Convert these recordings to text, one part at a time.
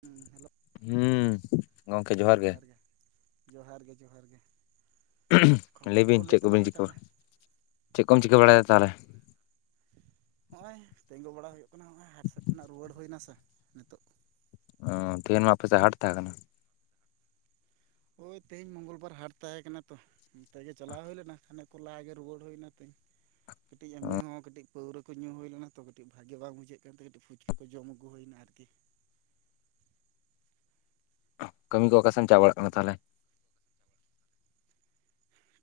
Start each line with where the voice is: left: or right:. right: ᱦᱩᱸ ᱦᱮᱞᱳ ᱾
left: ᱦᱩᱸᱻ
right: ᱡᱚᱦᱟᱨ ᱜᱮ ᱡᱚᱦᱟᱨ ᱜᱮ ᱡᱚᱦᱟᱨ ᱜᱮ ᱾
left: ᱞᱟᱹᱭ ᱵᱤᱱ ᱪᱮᱫ ᱠᱚᱵᱤᱱ ᱪᱤᱠᱟᱹ ᱪᱮᱫ ᱠᱚᱢ ᱪᱤᱠᱟᱹ ᱵᱟᱲᱟᱭᱟ ᱛᱟᱦᱚᱞᱮ?
right: ᱦᱚᱸᱜᱼᱚᱭ ᱛᱤᱸᱜᱩ ᱵᱟᱲᱟ ᱦᱩᱭᱩᱜ ᱠᱟᱱᱟ ᱦᱚᱸᱜᱼᱚᱭ ᱦᱟᱴ ᱥᱮᱫ ᱠᱷᱚᱱᱟᱜ ᱨᱩᱣᱟᱹᱲ ᱦᱩᱭᱱᱟ ᱥᱮ ᱱᱤᱛᱚᱜ ᱾
left: ᱚ ᱛᱮᱦᱮᱧ ᱢᱟ ᱟᱯᱮᱥᱮᱫ ᱦᱟᱴ ᱛᱟᱦᱮᱸ ᱠᱟᱱᱟ ᱾
right: ᱦᱚᱭ ᱛᱮᱦᱮᱧ ᱢᱚᱝᱜᱚᱞᱵᱟᱨ ᱦᱟᱴ ᱛᱟᱦᱮᱸ ᱠᱟᱱᱟ ᱛᱚ ᱾ ᱚᱱᱛᱮᱜᱮ ᱪᱟᱞᱟᱣ ᱦᱩᱭ ᱞᱮᱱᱟ ᱠᱷᱟᱱᱮᱠ ᱠᱷᱚᱱ ᱞᱟᱦᱟ ᱜᱮ ᱨᱩᱣᱟᱹᱲ ᱦᱩᱭᱱᱟ ᱛᱤᱧ ᱠᱟᱹᱴᱤᱡ ᱮᱢᱱᱤ ᱦᱚᱸ ᱠᱟᱹᱴᱤᱡ ᱯᱟᱹᱣᱨᱟᱹ ᱠᱚ ᱧᱩ ᱦᱩᱭ ᱞᱮᱱᱟ ᱛᱚ ᱠᱟᱹᱴᱤᱡ ᱵᱷᱟᱹᱜᱤ ᱵᱟᱝ ᱵᱩᱡᱷᱟᱹᱜ ᱠᱟᱱᱛᱮ ᱠᱟᱹᱴᱤᱡ ᱯᱷᱩᱪᱠᱟᱹ ᱠᱚ ᱡᱚᱢ ᱟᱹᱜᱩ ᱦᱩᱭᱮᱱᱟ ᱟᱨᱠᱤ ᱾
left: ᱠᱟᱹᱢᱤ ᱠᱚ ᱚᱠᱟᱥᱮᱱ ᱪᱟ ᱵᱟᱲᱟᱜ ᱠᱟᱱᱟ ᱛᱟᱦᱚᱞᱮ?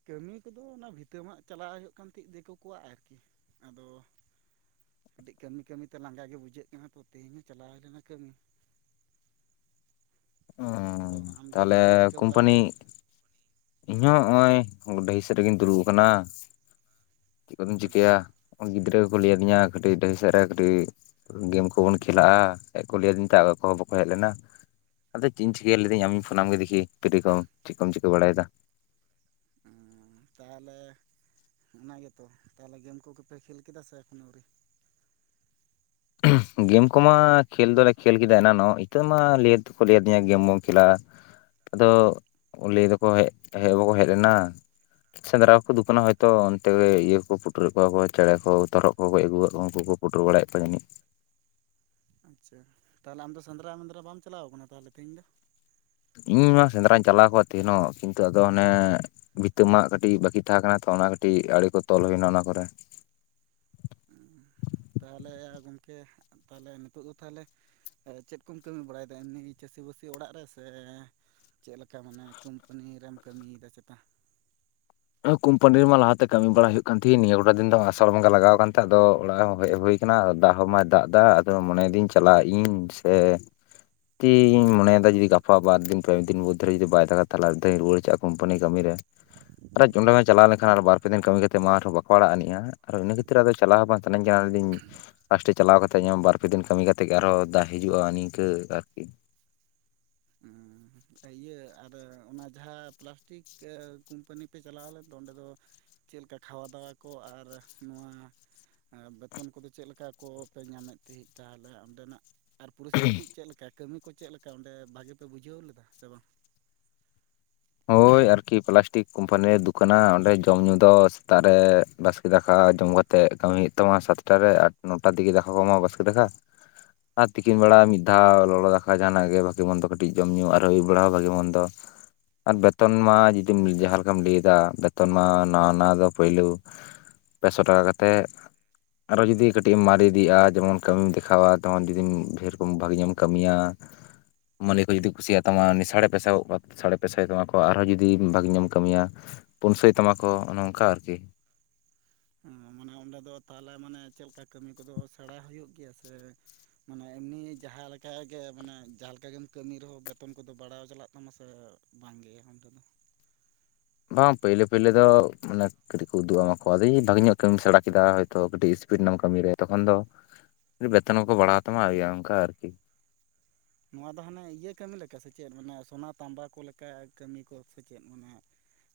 right: ᱠᱟᱹᱢᱤ ᱠᱚᱫᱚ ᱚᱱᱟ ᱵᱷᱤᱛᱟᱹ ᱢᱟᱜ ᱪᱟᱞᱟᱣ ᱦᱩᱭᱩᱜ ᱠᱟᱱᱛᱮ ᱫᱤᱠᱩ ᱠᱚᱣᱟᱜ ᱟᱨᱠᱤ ᱟᱫᱚ ᱠᱟᱹᱴᱤᱡ ᱠᱟᱹᱢᱤ ᱠᱟᱹᱢᱤᱛᱮ ᱞᱟᱸᱜᱟ ᱜᱮ ᱵᱩᱡᱷᱟᱹᱜ ᱠᱟᱱᱟ ᱛᱚ ᱛᱮᱦᱤᱧ ᱦᱚᱸᱪᱟᱞᱟᱣ ᱞᱮᱱᱟ ᱠᱟᱹᱢᱤ ᱾
left: ᱚᱸᱻ
right: ᱟᱫᱚ ᱟᱢᱜᱮ
left: ᱛᱟᱦᱞᱮ
right: ᱪᱮᱫ ᱠᱚᱢ ᱪᱤᱠᱟᱹ
left: ᱠᱳᱢᱯᱟᱱᱤ
right: ᱵᱟᱲᱟᱭᱮᱫᱟ
left: ᱤᱧ ᱦᱚᱸ ᱱᱚᱜᱼᱚᱭ ᱰᱟᱹᱦᱤ ᱥᱮᱫ ᱨᱮᱜᱤᱧ ᱫᱩᱲᱩᱵ ᱟᱠᱟᱱᱟ ᱾ ᱪᱮᱫ ᱠᱚᱫᱚᱢ ᱪᱤᱠᱟᱹᱭᱟ
right: ᱟᱪᱪᱷᱟ
left: ᱜᱤᱫᱽᱨᱟᱹ ᱠᱚ ᱞᱟᱹᱭ ᱟᱹᱫᱤᱧᱟ ᱠᱟᱹᱴᱤᱡ ᱰᱟᱹᱦᱤ ᱥᱮᱫ ᱨᱮ ᱠᱟᱹᱴᱤᱡ ᱜᱮᱢ ᱠᱚᱵᱚᱱ ᱠᱷᱮᱞᱟᱜᱼᱟ ᱦᱮᱡ ᱠᱚ ᱞᱟᱹᱭ ᱟᱹᱫᱤᱧ ᱛᱟᱦᱮᱸ ᱟᱠᱚ ᱦᱚᱸ ᱵᱟᱠᱚ ᱦᱮᱡ ᱞᱮᱱᱟ ᱾ ᱟᱫᱚ ᱪᱮᱫ ᱤᱧ ᱪᱤᱠᱟᱹᱭ ᱞᱮᱫᱟᱹᱧ ᱟᱢᱤᱧ ᱯᱷᱳᱱᱟᱢ ᱜᱮ ᱫᱮᱠᱷᱤ ᱯᱮᱰᱤ ᱠᱚᱢ ᱪᱮᱫ ᱠᱚᱢ ᱪᱤᱠᱟᱹ ᱵᱟᱲᱟᱭᱮᱫᱟ ᱾
right: ᱦᱚᱸ ᱛᱟᱦᱚᱞᱮ ᱚᱱᱟᱜᱮᱛᱚ ᱛᱟᱦᱚᱞᱮ ᱜᱮᱢ ᱠᱚᱜᱚ ᱯᱮ ᱠᱷᱮᱞ ᱠᱮᱫᱟ ᱥᱮ ᱮᱠᱷᱚᱱ ᱟᱹᱣᱨᱤ?
left: ᱜᱮᱢ ᱠᱚᱢᱟ ᱠᱷᱮᱞ ᱫᱚᱞᱮ ᱠᱷᱮᱞ ᱠᱮᱫᱟ ᱮᱱᱟᱱᱚᱜ ᱱᱤᱛᱟᱹ ᱢᱟ ᱞᱟᱹᱭ ᱛᱮᱠᱚ ᱞᱟᱹᱭ ᱟᱹᱫᱤᱧᱟ ᱜᱮᱢ ᱵᱚᱢ ᱠᱷᱮᱞᱟ ᱾ ᱟᱫᱚ ᱞᱟᱹᱭ ᱫᱟᱠᱚ ᱦᱮ ᱦᱮᱡ ᱫᱚᱠᱚ ᱦᱮᱡ ᱮᱱᱟ ᱾ ᱥᱮᱸᱫᱽᱨᱟ ᱠᱚᱠᱚ ᱫᱩᱵᱠᱟᱱᱟ ᱦᱚᱭᱛᱳ ᱚᱱᱛᱮ ᱤᱭᱟᱹ ᱠᱚ ᱯᱩᱴᱩᱨᱮᱫ ᱠᱚᱣᱟ ᱠᱚ ᱪᱮᱬᱮ ᱠᱚ ᱛᱚᱨᱦᱚᱫ ᱠᱚᱠᱚ ᱜᱚᱡ ᱟᱹᱜᱩᱣᱟᱠᱟᱜ ᱠᱚᱣᱟ ᱩᱱᱠᱩ ᱠᱚ ᱯᱳᱴᱳᱨ ᱵᱟᱲᱟᱭᱮᱫ ᱠᱚ ᱡᱟᱱᱤᱡ᱾
right: ᱟᱪᱪᱷᱟ ᱛᱟᱦᱚᱞᱮ ᱟᱢ ᱫᱚ ᱥᱮᱸᱫᱽᱨᱟ ᱢᱩᱸᱫᱽᱨᱟ ᱵᱟᱢ ᱪᱟᱞᱟᱣ ᱠᱟᱱᱟ ᱛᱟᱦᱚᱞᱮ ᱛᱮᱦᱤᱧ ᱫᱚ?
left: ᱤᱧ ᱢᱟ ᱥᱮᱸᱫᱽᱨᱟᱧ ᱪᱟᱞᱟᱣ ᱠᱚᱜᱼᱟ ᱛᱟᱦᱮᱸᱱᱚᱜ ᱠᱤᱱᱛᱩ ᱟᱫᱚ ᱚᱱᱮ ᱵᱷᱤᱛᱟᱹ ᱢᱟᱜ ᱠᱟᱹᱴᱤᱡ ᱵᱟᱠᱤ ᱛᱟᱦᱮᱸ ᱠᱟᱱᱟ ᱛᱚ ᱚᱱᱟ ᱠᱟᱹᱴᱤᱡ ᱟᱲᱮ ᱠᱚ ᱛᱚᱞ ᱦᱩᱭᱱᱟ ᱚᱱᱟ ᱠᱚᱨᱮ᱾
right: ᱩᱸ ᱛᱟᱦᱚᱞᱮ ᱜᱚᱝᱠᱮ ᱛᱟᱦᱚᱞᱮ ᱱᱤᱛᱚᱜ ᱫᱚ ᱛᱟᱦᱚᱞᱮ ᱮ ᱪᱮᱫ ᱠᱚᱢ ᱠᱟᱹᱢᱤ ᱵᱟᱲᱟᱭᱮᱫᱟ ᱮᱢᱱᱤ ᱪᱟᱹᱥᱤᱼᱵᱟᱹᱥᱤ ᱚᱲᱟᱜ ᱨᱮ ᱥᱮ ᱪᱮᱫ ᱞᱮᱠᱟ ᱢᱟᱱᱮ ᱠᱳᱢᱯᱟᱱᱤ ᱨᱮᱢ ᱠᱟᱹᱢᱤᱭᱫᱟ ᱪᱮᱛᱟ?
left: ᱦᱚᱸ ᱠᱳᱢᱯᱟᱱᱤ ᱨᱮᱢᱟ ᱞᱟᱦᱟᱛᱮ ᱠᱟᱹᱢᱤ ᱵᱟᱲᱟ ᱦᱩᱭᱩᱜ ᱠᱟᱱ ᱛᱟᱦᱮᱸ ᱱᱤᱭᱟᱹ ᱜᱚᱴᱟ ᱫᱤᱱ ᱫᱚ ᱟᱥᱟᱲ ᱵᱟᱝᱜᱟ ᱞᱟᱜᱟᱣ ᱠᱟᱱ ᱛᱮ ᱟᱫᱚ ᱚᱲᱟᱜᱦᱚ ᱦᱮᱡ ᱦᱩᱭ ᱠᱟᱱᱟ ᱫᱟᱜ ᱦᱚᱸ ᱢᱟᱭ ᱫᱟᱜ ᱮᱫᱟ ᱟᱫᱚ ᱢᱚᱱᱮᱭᱮᱫᱟᱹᱧ ᱪᱟᱞᱟᱜ ᱤᱧ ᱥᱮ ᱠᱤ ᱤᱧ ᱢᱚᱱᱮᱭᱟ ᱡᱩᱫᱤ ᱜᱟᱯᱟ ᱵᱟᱨᱫᱤᱱ ᱯᱮ ᱫᱤᱱ ᱢᱚᱡᱽᱫᱷᱮ ᱨᱮᱡᱩᱫᱤ ᱵᱟᱭ ᱫᱟᱜᱟ ᱛᱟᱦᱚᱮ ᱟᱨ ᱫᱷᱟᱧ ᱨᱩᱣᱟᱹᱲ ᱪᱟᱜᱼᱟ ᱠᱳᱢᱯᱟᱱᱤ ᱠᱟᱹᱢᱤ ᱨᱮ᱾
right: [inaudible]
left: ᱟᱨᱚᱪ ᱪᱟᱞᱟᱣ ᱞᱮᱠᱷᱟᱱ ᱟᱨ ᱵᱟᱨ ᱯᱮ ᱫᱤᱱ ᱠᱟᱹᱢᱤ ᱠᱟᱛᱮ ᱢᱟ ᱟᱨᱦᱚᱸ ᱵᱟᱠᱚ ᱟᱲᱟᱜ ᱟᱱᱤᱡᱼᱟ᱾ ᱟᱨᱚ ᱤᱱᱟᱹ ᱠᱷᱟᱹᱛᱤᱨ ᱟᱫᱚ ᱪᱟᱞᱟᱣ ᱦᱚᱸ ᱵᱟᱝ ᱥᱟᱱᱟᱧ ᱠᱟᱱᱟ ᱞᱮᱫᱤᱧ ᱞᱟᱥᱴᱮᱡ ᱪᱟᱞᱟᱣ ᱠᱟᱛᱮ ᱤᱧᱟᱜ ᱵᱟᱨᱯᱮ ᱫᱤᱱ ᱠᱟᱹᱢᱤ ᱠᱟ ᱠᱟᱛᱮᱫ ᱜᱮ ᱟᱨᱦᱚᱸ ᱫᱟᱜ ᱦᱤᱡᱩᱜᱼᱟ ᱱᱤᱝᱠᱟᱹ ᱟᱨᱠᱤ᱾
right: ᱩᱸ᱾ ᱤᱭᱟᱹ ᱟᱨ ᱚᱱᱟ ᱡᱟᱦᱟᱸ ᱯᱞᱟᱥᱴᱤᱠ ᱠᱳᱢᱯᱟᱱᱤ ᱯᱮ ᱪᱟᱞᱟᱣ ᱞᱮᱱ ᱫᱚ ᱚᱸᱰᱮ ᱫᱚ ᱪᱮᱫ ᱞᱮᱠᱟ ᱠᱷᱟᱣᱟ ᱫᱣᱟ ᱠᱚ ᱟᱨ ᱱᱚᱣᱟ ᱮᱸ ᱵᱮᱛᱚᱱ ᱠᱚᱫᱚ ᱪᱮᱫ ᱞᱮᱠᱟ ᱠᱚ ᱯᱮ ᱧᱟᱢᱮᱫ ᱛᱟᱦᱮᱸᱫ ᱛᱟᱦᱚᱞᱮ ᱚᱸᱰᱮᱱᱟᱜ ᱟᱨ ᱯᱚᱨᱤᱥᱛᱷᱤᱛᱤ ᱪᱮᱫ ᱞᱮᱠᱟ ᱠᱟᱹᱢᱤ ᱠᱚ ᱪᱮᱫ ᱞᱮᱠᱟ ᱚᱸᱰᱮ ᱵᱷᱟᱜᱤ ᱯᱮ ᱵᱩᱡᱷᱟᱹᱣ ᱞᱮᱫᱟ ᱥᱮ ᱵᱟᱝ?
left: ᱦᱳᱭ ᱟᱨ ᱠᱤ ᱯᱞᱟᱥᱴᱤᱠ ᱠᱳᱢᱯᱟᱱᱤ ᱨᱮ ᱫᱚᱠᱟᱱᱟ ᱚᱸᱰᱮ ᱡᱚᱢ ᱧᱩ ᱫᱚ ᱥᱮᱛᱟᱜ ᱨᱮ ᱵᱟᱥᱠᱮ ᱫᱟᱠᱟ ᱡᱚᱢ ᱠᱟ ᱛᱮᱜ ᱠᱟᱹᱢᱤ ᱦᱩᱭᱩᱜ ᱛᱟᱢᱟ ᱥᱟᱛᱴᱟ ᱨᱮ ᱟᱴ ᱱᱚᱴᱟ ᱫᱤᱜᱮ ᱫᱟᱠᱟ ᱠᱚ ᱮᱢᱚᱜᱼᱟ ᱵᱟᱥᱠᱮ ᱫᱟᱠᱟ, ᱟᱨ ᱛᱤᱠᱤᱱ ᱵᱮᱲᱟ ᱢᱤᱫ ᱫᱷᱟᱣ ᱞᱚᱞᱚ ᱫᱟᱠᱟ ᱡᱟᱦᱟᱸᱱᱟᱜ ᱜᱮ ᱵᱷᱟᱜᱮ ᱢᱚᱱ ᱫᱚ ᱠᱟᱹᱴᱤᱡ ᱡᱚᱢ ᱧᱩ ᱟᱨ ᱟᱹᱭᱩᱵ ᱵᱮᱲᱟ ᱦᱚᱸ ᱵᱷᱟᱜᱮ ᱢᱚᱱᱫᱚ᱾ ᱟᱨ ᱵᱮᱛᱚᱱ ᱢᱟ ᱡᱮ ᱡᱩᱫᱤᱢ ᱡᱟᱦᱟᱸ ᱞᱮᱠᱟᱢ ᱞᱟᱹᱭᱫᱟ ᱵᱮᱛᱚᱱ ᱢᱟ ᱱᱟᱣᱟ ᱱᱟᱣᱟ ᱫᱚ ᱯᱩᱭᱞᱩ ᱯᱮ ᱥᱚ ᱴᱟᱠᱟ ᱠᱟᱛᱮᱜ, ᱟᱨᱚ ᱡᱩᱫᱤ ᱠᱟᱹᱴᱤᱡ ᱮᱢ ᱢᱟᱨᱮ ᱤᱫᱤᱜᱼᱟ ᱡᱮᱢᱚᱱ ᱠᱟᱹᱢᱤᱢ ᱫᱮᱠᱷᱟᱣᱟ ᱛᱚᱢᱚᱱ ᱡᱩᱫᱤᱢ ᱰᱷᱮᱨ ᱠᱚ ᱵᱷᱟᱜᱮ ᱧᱚᱜ ᱮᱢ ᱠᱟᱹᱢᱤᱭᱟ, ᱢᱟᱹᱞᱤᱠ ᱦᱚᱸ ᱡᱩᱫᱤ ᱠᱩᱥᱤᱭᱟ ᱛᱟᱢᱟ ᱩᱱᱤ ᱥᱟᱲᱮ ᱯᱮᱥᱟᱭᱜᱚᱜ ᱠᱟᱜ ᱥᱟᱲᱮ ᱯᱮ ᱥᱚᱭ ᱛᱟᱢᱟᱠᱚ, ᱟᱨᱦᱚᱸ ᱡᱩᱫᱤ ᱵᱷᱟᱜᱮ ᱧᱚᱜ ᱮᱢ ᱠᱟᱹᱢᱤᱭᱟ ᱯᱩᱱᱥᱟᱹᱭ ᱛᱟᱢᱟᱠᱚ ᱚᱱᱮ ᱚᱱᱠᱟ ᱟᱨᱠᱤ᱾
right: ᱢᱟᱱᱮ ᱚᱸᱰᱮ ᱫᱚ ᱛᱟᱦᱚᱞᱮ ᱢᱟᱱᱮ ᱪᱮᱫ ᱞᱮᱠᱟ ᱠᱟᱹᱢᱤ ᱠᱚᱫᱚ ᱥᱮᱬᱟ ᱦᱩᱭᱩᱜ ᱜᱮᱭᱟ ᱥᱮ ᱢᱟᱱᱮ ᱮᱢᱱᱤ ᱡᱟᱦᱟᱸ ᱞᱮᱠᱟᱜ ᱜᱮ ᱢᱟᱱᱮ ᱡᱟᱦᱟᱸ ᱞᱮᱠᱟ ᱜᱮᱢ ᱠᱟᱹᱢᱤ ᱨᱮᱦᱚᱸ ᱵᱮᱛᱚᱱ ᱠᱚᱫᱚ ᱵᱟᱲᱟᱭ ᱪᱟᱞᱟᱜ ᱛᱟᱢᱟ ᱥᱮ ᱵᱟᱝ ᱜᱮ ᱚᱱᱛᱮ ᱫᱚ?
left: ᱵᱟᱝ ᱯᱳᱭᱞᱳ ᱯᱟᱹᱭᱞᱳ ᱫᱚ ᱢᱟᱱᱮ ᱠᱟᱹᱴᱤᱡ ᱠᱚ ᱩᱫᱩᱜ ᱟᱢᱟ ᱠᱚ ᱟᱫᱚ ᱵᱷᱟᱜᱮ ᱧᱚᱜ ᱠᱟᱹᱢᱤᱢ ᱥᱮᱲᱟ ᱠᱮᱫᱟ ᱦᱚᱭᱛᱳ ᱠᱟᱹᱴᱤᱡ ᱯᱷᱤᱴ ᱱᱟᱜ ᱠᱟᱹᱢᱤᱨ ᱨᱮ ᱛᱚᱠᱷᱚᱱ ᱫᱚ ᱵᱮᱛᱚᱱ ᱦᱚᱸ ᱠᱚ ᱵᱟᱲᱦᱟᱣ ᱛᱟᱢᱟ ᱤᱭᱟᱹ ᱚᱝᱠᱟ ᱟᱨᱠᱤ᱾
right: ᱱᱚᱣᱟ ᱫᱚ ᱦᱟᱸᱱᱮ ᱤᱭᱟᱹ ᱠᱟᱹᱢᱤ ᱞᱮᱠᱟ ᱥᱮᱪᱮᱫ ᱢᱟᱱᱮ ᱥᱚᱱᱟ ᱛᱟᱢᱵᱟ ᱠᱚ ᱞᱮᱠᱟ ᱠᱟᱹᱢᱤ ᱠᱚ ᱥᱮᱪᱮᱫ ᱢᱟᱱᱮ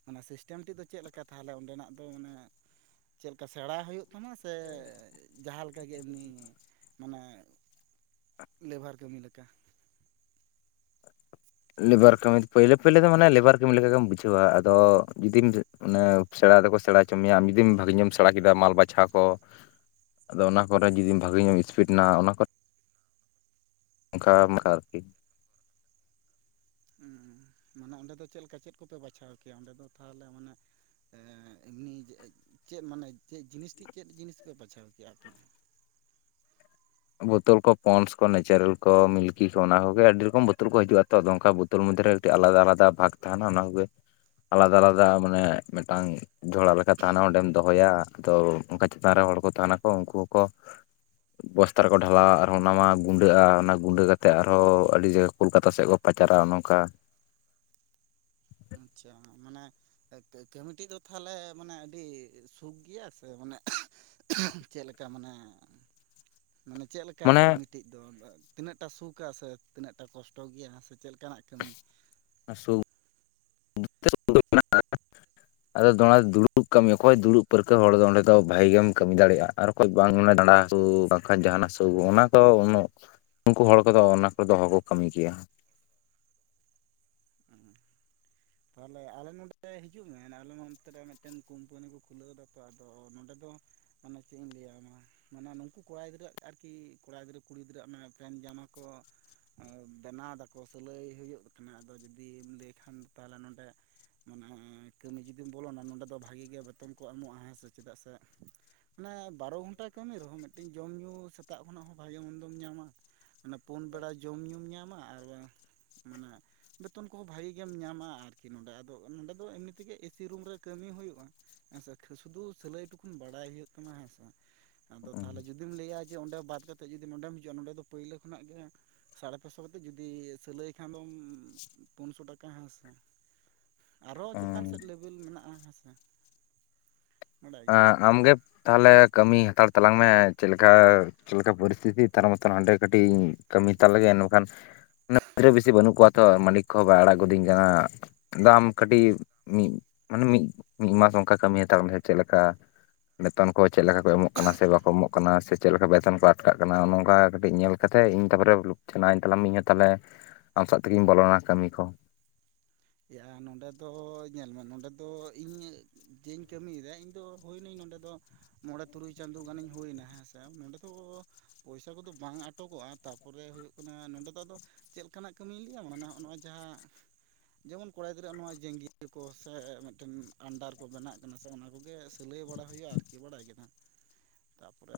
right: ᱚᱱᱟ ᱥᱤᱥᱴᱮᱢᱴᱤ ᱫᱚ ᱪᱮᱫ ᱞᱮᱠᱟ ᱛᱟᱦᱚᱞᱮ ᱚᱸᱰᱮᱱᱟᱜ ᱫᱚ ᱢᱟᱱᱮ ᱪᱮᱫ ᱞᱮᱠᱟ ᱥᱮᱬᱟ ᱦᱩᱭᱩᱜ ᱛᱟᱢᱟ ᱥᱮ ᱡᱟᱦᱟᱸᱞᱮ ᱞᱮᱠᱟ ᱜᱮ ᱮᱢᱱᱤ ᱢᱟᱱᱮ ᱞᱮᱵᱷᱟᱨ ᱠᱟᱹᱢᱤ ᱞᱮᱠᱟ?
left: ᱞᱮᱵᱟᱨ ᱠᱟᱹᱢᱤ ᱯᱟᱹᱭᱞᱮ ᱯᱟᱹᱭᱞᱮ ᱫᱚ ᱢᱟᱱᱮ ᱞᱮᱵᱟᱨ ᱠᱟᱹᱢᱤ ᱞᱮᱠᱟ ᱜᱮᱢ ᱵᱩᱡᱷᱟᱹᱣᱟ, ᱟᱫᱚ ᱡᱩᱫᱤᱢ ᱚᱱᱮ ᱥᱮᱬᱟ ᱫᱚᱠᱚ ᱥᱮᱬᱟ ᱦᱚᱪᱚ ᱢᱮᱭᱟ ᱟᱢ ᱡᱩᱫᱤᱢ ᱵᱷᱟᱹᱜᱤ ᱧᱚᱜᱼᱮᱢ ᱥᱬᱲᱟ ᱠᱮᱫᱟ ᱢᱟᱞ ᱵᱟᱪᱷᱟᱣ ᱠᱚ,
right: [inaudible]
left: ᱟᱫᱚ ᱚᱱᱟ ᱠᱚᱨᱮ ᱡᱩᱫᱤ ᱵᱷᱟᱜᱤ ᱧᱚᱜ ᱤᱥᱯᱤᱰ ᱮᱱᱟ ᱚᱱᱟ ᱠᱚᱨᱮ ᱚᱝᱠᱟ [unintelligible] ᱟᱨᱠᱤ᱾
right: ᱩᱸ ᱢᱟᱱᱮ ᱚᱸᱰᱮ ᱫᱚ ᱪᱮᱫ ᱞᱮᱠᱟ ᱪᱮᱫ ᱠᱚᱯᱮ ᱵᱟᱪᱷᱟᱣ ᱠᱮᱭᱟ ᱚᱸᱰᱮ ᱫᱚ ᱛᱟᱦᱚᱞᱮ ᱢᱟᱱᱮ ᱮᱸ ᱮᱢᱱᱤ ᱪᱮᱫ ᱢᱟᱱᱮ ᱪᱮᱫ ᱡᱤᱱᱤᱥ ᱴᱮᱡ ᱪᱮᱫ ᱡᱤᱱᱤᱥ ᱯᱮ ᱵᱟᱪᱷᱟᱣ ᱠᱮᱭᱟ ᱟᱯᱮ?
left: ᱵᱳᱛᱳᱞ ᱠᱚ ᱯᱚᱱᱥ ᱠᱚ ᱱᱮᱪᱟᱨᱚᱞ ᱠᱚ ᱢᱤᱞᱠᱤ ᱠᱚ ᱚᱱᱟ ᱠᱚᱜᱮ ᱟᱹᱰᱤ ᱨᱚᱠᱚᱢ ᱵᱳᱛᱚᱞ ᱠᱚ ᱦᱤᱡᱩᱜᱼᱟ ᱛᱚ ᱟᱫᱚ ᱚᱝᱠᱟ ᱵᱳᱛ ᱛᱳᱞ ᱢᱚᱫᱽᱫᱷᱮ ᱨᱮ ᱠᱟᱴᱤᱡ ᱟᱞᱟᱫᱟ ᱟᱞᱟᱫᱟ ᱵᱷᱟᱜᱽ ᱛᱟᱦᱮᱱᱟ ᱚᱱᱟ ᱠᱚᱜᱮ ᱟᱞᱟᱫᱟ ᱟᱞᱟᱫᱟ ᱢᱟᱱᱮ ᱢᱤᱫᱴᱟᱝ ᱡᱷᱚᱲᱟ ᱞᱮᱠᱟ ᱛᱟᱦᱮᱱᱟ ᱚᱸᱰᱮᱢ ᱫᱚᱦᱚᱭᱟ ᱟᱨ ᱠᱚᱫᱚ ᱚᱱᱠᱟ ᱪᱮᱛᱟᱱ ᱨᱮ ᱦᱚᱲ ᱠᱚ ᱛᱟᱦᱮᱱᱟᱠᱚ ᱩᱱᱠᱩ ᱠᱚ ᱵᱚᱥ ᱛᱟ ᱨᱮᱠᱚ ᱰᱷᱟᱞᱟᱣᱟ ᱟᱨᱦᱚᱸ ᱚᱱᱟ ᱜᱩᱸᱰᱟᱹᱜᱼᱟ ᱚᱱᱟ ᱜᱩᱸᱰᱟᱹ ᱠᱟᱛᱮᱫ ᱟᱨᱦᱚᱸ ᱟᱹᱰᱤ ᱡᱟᱭᱜᱟ ᱠᱳᱞᱠᱟᱛᱟ ᱥᱮᱫ ᱠᱚ ᱯᱟᱪᱟᱨᱟ ᱚᱱᱚᱝᱠᱟ᱾
right: ᱟᱪᱪᱷᱟ ᱦᱟᱸᱜ ᱢᱟᱱᱮ ᱠᱟ-ᱠᱟᱹᱢᱤᱴᱤ ᱫᱚ ᱛᱟᱦᱞᱮ ᱢᱟᱱᱮ ᱟᱹᱰᱤ ᱥᱩᱠ ᱜᱮᱭᱟ ᱥᱮ ᱢᱟᱱᱮ ᱪᱮᱫ ᱞᱮᱠᱟ ᱢᱟᱱᱮ ᱢᱟᱱᱮ ᱪᱮᱫ ᱞᱮᱠ ᱠᱟ
left: ᱢᱟᱱᱮ
right: ᱠᱟᱹᱢᱤᱴᱤᱡ ᱫᱚ ᱛᱤᱱᱟᱹᱜ ᱴᱟ ᱥᱩᱠᱟ ᱥᱮ ᱛᱤᱱᱟᱹᱜ ᱴᱟ ᱠᱚᱥᱴᱚ ᱜᱮᱭᱟ ᱥᱮ ᱪᱮᱫ ᱞᱮᱠᱟᱱᱟᱜ ᱠᱟᱹᱢᱤ?
left: ᱟᱥᱩ᱾ [unintelligible]
right: [inaudible]
left: ᱟᱫᱚ ᱫᱚ ᱚᱱᱟ ᱫᱚ ᱫᱩᱲᱩᱵ ᱠᱟᱹᱢᱤ᱾ ᱚᱠᱚᱭ ᱫᱩᱲᱩᱵ ᱯᱟᱹᱨᱠᱟᱹᱣ ᱦᱚᱲ ᱫᱚ ᱚᱸᱰᱮ ᱫᱚ ᱵᱷᱟᱜᱮ ᱜᱮᱢ ᱠᱟᱹᱢᱤ ᱫᱟᱲᱮᱭᱟᱜᱼᱟ ᱟᱨ ᱵᱟᱝ ᱢᱟᱱᱮ ᱰᱟᱸᱰᱟ ᱦᱟᱹᱥᱩ ᱵᱟᱝᱠᱷᱟᱡ ᱡᱟᱦᱟᱱ ᱦᱟᱹᱥᱩ ᱚᱱᱟ ᱠᱚ ᱩᱱᱟᱹᱜ ᱩᱱᱠᱩ ᱦᱚᱲ ᱠᱚᱫᱚ ᱚᱱᱟ ᱠᱚᱨᱮ ᱫᱚ ᱵᱟᱠᱚ ᱠᱟᱹᱢᱤ ᱠᱮᱭᱟ᱾
right: ᱚ᱾ ᱛᱟᱦᱚᱞᱮ ᱟᱞᱮ ᱱᱚᱰᱮ ᱦᱤᱡᱩᱜ ᱢᱮ ᱚᱱᱮ ᱟᱞᱮ ᱱᱚᱱᱛᱮ ᱨᱮ ᱢᱤᱫᱴᱮᱱ ᱠᱳᱢᱯᱟᱱᱤ ᱠᱚ ᱠᱷᱩᱞᱟᱹᱣ ᱫᱟ ᱛᱚ ᱟᱫᱚ ᱱᱚᱸᱰᱮ ᱫᱚ ᱢᱟᱱᱮ ᱪᱮᱫ ᱤᱧ ᱞᱟᱹᱭ ᱟᱢᱟ? ᱢᱟᱱᱮ ᱱᱩᱠᱩ ᱠᱚᱲᱟ ᱜᱤᱫᱽᱨᱟᱹ ᱟᱨᱠᱤ ᱠᱚᱲᱟ ᱜᱤᱫᱽᱨᱟᱹ ᱠᱩᱲᱤ ᱜᱤᱫᱽᱨᱟᱹᱣᱟᱜ ᱢᱟᱱᱮ ᱯᱮᱱᱴ ᱡᱟᱢᱟ ᱠᱚ ᱟ ᱵᱮᱱᱟᱣ ᱫᱟᱠᱚ ᱥᱤᱞᱟᱹᱭ ᱦᱩᱭᱩᱜ ᱠᱟᱱᱟ ᱟᱫᱚ ᱡᱩᱫᱤᱢ ᱞᱟᱹᱭ ᱠᱷᱟᱱ ᱛᱟᱦᱞᱮ ᱱᱚᱰᱮ ᱢᱟᱱᱮ ᱠᱟᱹᱢᱤ ᱡᱩᱫᱤᱢ ᱵᱚᱞᱚᱱᱟ ᱱᱚᱸᱰᱮ ᱫᱚ ᱵᱷᱟᱜᱮ ᱜᱮ ᱵᱮᱛᱚᱱ ᱠᱚ ᱮᱢᱚᱜᱼᱟ ᱦᱮᱸ ᱥᱮ ᱪᱮᱫᱟᱜ ᱥᱮ ᱢᱟᱱᱮ ᱵᱟᱨᱚ ᱜᱷᱚᱱᱴᱟ ᱠᱟᱹᱢᱤ ᱨᱮᱦᱚᱸ ᱢᱤᱫᱴᱮᱱ ᱡᱚᱢ ᱧᱩ ᱥᱮᱛᱟᱜ ᱠᱷᱚᱱᱟᱜ ᱦᱚᱸ ᱵᱷᱟᱜᱮ ᱢᱚᱱᱫᱚᱢ ᱧᱟᱢᱟ᱾ ᱢᱟᱱᱮ ᱯᱩᱱ ᱵᱮᱲᱟ ᱡᱚᱢ ᱧᱩᱢ ᱧᱟᱢᱟ ᱟᱨ ᱵᱟᱝ ᱢᱟᱱᱮ ᱵᱮᱛᱚᱱ ᱠᱚᱦᱚᱸ ᱵᱷᱟᱜᱮ ᱜᱮᱢ ᱧᱟᱢᱟ ᱟᱨᱠᱤ ᱱᱚᱰᱮ ᱟᱫᱚ ᱱᱚᱰᱮ ᱫᱚ ᱮᱢᱱᱤ ᱛᱮᱜᱮ ᱮᱥᱤ ᱨᱩᱢ ᱨᱮ ᱠᱟᱹᱢᱤ ᱦᱩᱭᱩᱜᱼᱟ᱾ ᱦᱮᱸᱥᱮ ᱠᱦᱟ ᱥᱫᱩ ᱥᱤᱞᱟᱹᱭ ᱴᱩᱠᱩᱱ ᱵᱟᱲᱟᱭ ᱦᱩᱭᱩᱜ ᱛᱟᱢᱟ ᱦᱮᱸᱥᱮ ᱵᱟᱝ᱾ ᱟᱫᱚ ᱛᱟᱦᱚᱞᱮ ᱡᱩᱫᱤ ᱡᱩᱫᱤᱢ ᱞᱟᱹᱭᱟ ᱡᱮ ᱚᱸᱰᱮ ᱵᱟᱫ ᱠᱟᱛᱮᱫ ᱡᱩᱫᱤ ᱱᱚᱰᱮᱢ ᱦᱤᱡᱩᱜᱼᱟ ᱱᱚᱸᱰᱮ ᱫᱚ ᱯᱳᱭᱞᱳ ᱠᱷᱚᱱᱟᱜ ᱜᱮ ᱥᱟᱲᱮ ᱯᱮᱥᱚ ᱠᱟᱛᱮᱫ᱾ ᱡᱩᱫᱤ ᱥᱤᱟᱹᱞᱟᱹᱭ ᱠᱷᱟᱱ ᱫᱚᱢ ᱯᱩᱱᱥᱚ ᱴᱟᱠᱟ ᱦᱮᱸ ᱥᱮ᱾ ᱟᱨᱦᱚᱸ ᱪᱮᱛᱟᱱ ᱥᱮᱫ ᱞᱮᱵᱮᱞ ᱢᱮᱱᱟᱜᱼᱟ ᱦᱮᱸᱥᱮ᱾ ᱵᱟᱰᱟᱭ ᱜᱮ
left: ᱟ ᱟᱢ ᱜᱮ ᱛᱟᱦᱚᱞᱮ ᱠᱟᱹᱢᱤ ᱦᱟᱛᱟᱲ ᱛᱟᱞᱟᱝ ᱢᱮ ᱪᱮᱫ ᱞᱮᱠᱟ ᱪᱮᱫ ᱞᱮᱠᱟ ᱯᱚᱨᱤᱥᱛᱷᱤᱛᱤ ᱛᱟᱨ ᱢᱚᱛᱚᱱ ᱦᱟᱸᱰᱮ ᱠᱟᱹᱴᱤᱧ ᱠᱟᱹᱢᱤ ᱦᱟᱛᱟᱲ ᱞᱮᱜᱮ ᱢᱮᱱᱢᱮᱠᱷᱟᱱ ᱱᱮ ᱜᱤᱫᱽᱨᱟᱹ ᱵᱮᱥᱤ ᱵᱟᱹᱱᱩᱜ ᱠᱚᱣᱟ ᱛᱚ ᱢᱟᱹᱞᱤᱠ ᱠᱚᱦᱚᱸ ᱵᱟᱭ ᱟᱲᱟᱜ ᱜᱩᱚᱫᱤᱧ ᱠᱟᱱᱟ᱾ ᱟᱫᱚ ᱟᱢ ᱠᱟᱹᱴᱤᱡ ᱢᱤᱫ ᱢᱟᱱᱮ ᱢᱤᱫ ᱢᱤᱫ ᱢᱟᱥ ᱚᱱᱠᱟ ᱠᱟᱹᱢᱤ ᱦᱟᱛᱟᱲ ᱢᱮᱥᱮ᱾ ᱪᱮᱫ ᱞᱮᱠᱟ ᱵᱮᱛᱚᱱ ᱠᱚ ᱪᱮᱫ ᱞᱮᱠᱟ ᱠᱚ ᱮᱢᱚᱜ ᱠᱟᱱᱟ ᱥᱮ ᱵᱟᱠᱚ ᱮᱢᱚᱜ ᱠᱟᱱᱟ ᱥᱮ ᱪᱮᱫ ᱞᱮᱠᱟ ᱵᱮᱛᱚᱱ ᱠᱚ ᱟᱴᱠᱟᱜ ᱠᱟᱱᱟ ᱱᱚᱚᱝᱠᱟ ᱠᱟᱹᱴᱤᱡ ᱧᱮᱞ ᱠᱟᱛᱮ ᱤᱧ ᱛᱟᱨᱰᱚᱨᱮ ᱪᱟᱱᱟᱣᱟᱹᱧ ᱛᱟᱞᱟᱝ ᱢᱮ᱾ ᱤᱧ ᱦᱚᱸ ᱛᱟᱦᱚᱞᱮ ᱟᱢ ᱥᱟᱜ ᱛᱮᱜᱮᱧ ᱵᱚᱞᱚᱱᱟ ᱠᱟᱹᱢᱤ ᱠᱚ᱾
right: ᱮ ᱟ ᱱᱚᱸᱰᱮ ᱫᱚ ᱧᱮᱞ ᱢᱮ ᱱᱚᱸᱰᱮ ᱫᱚ ᱤᱧ ᱡᱮᱧ ᱠᱟᱹᱢᱤᱭᱮᱫᱟ ᱤᱧ ᱫᱚ ᱦᱩᱭᱱᱟᱹᱧ ᱱᱚᱸᱰᱮ ᱫᱚ ᱢᱚᱸᱬᱮ ᱛᱩᱨᱩᱭ ᱪᱟᱸᱫᱳ ᱜᱟᱱᱤᱧ ᱦᱩᱭᱱᱟ ᱦᱮᱸᱥ᱾ ᱱᱚᱸᱰᱮ ᱫᱚ ᱯᱚᱭᱥᱟ ᱠᱚᱫᱚ ᱵᱟᱝ ᱟᱴᱚᱠᱚᱜᱼᱟ ᱛᱟᱨᱯᱚᱨᱮ ᱦᱩᱭᱩᱜ ᱠᱟᱱᱟ ᱱᱚᱸᱰᱮ ᱫᱚ ᱟᱫᱚ ᱪᱮᱫ ᱞᱮᱠᱟᱱᱟᱜ ᱠᱟᱹᱢᱤᱧ ᱞᱟᱹᱭᱟᱢ ᱠᱟᱱᱟ ᱱᱚᱜᱼᱚᱭ ᱡᱟᱦᱟᱸ ᱡᱮᱢᱚᱱ ᱠᱚᱲᱟ ᱜᱤᱫᱽᱨᱟᱹᱣᱟᱜ ᱱᱚᱣᱟ ᱡᱮᱝᱜᱤᱭᱟ ᱠᱚ ᱥᱮ ᱢᱤᱫᱴᱮᱱ ᱟᱱᱰᱟᱨ ᱠᱚ ᱵᱮᱱᱟᱜ ᱠᱟᱱᱟ ᱥᱮ ᱚᱱᱟ ᱠᱚᱜᱮ ᱥᱤᱞᱟᱹᱭ ᱵᱟᱲᱟ ᱦᱩᱭᱩᱜᱼᱟ ᱟᱨᱠᱤ᱾ ᱠᱮ ᱵᱟᱲᱟᱭ ᱠᱮᱫᱟ ᱛᱟᱯᱚᱨᱮ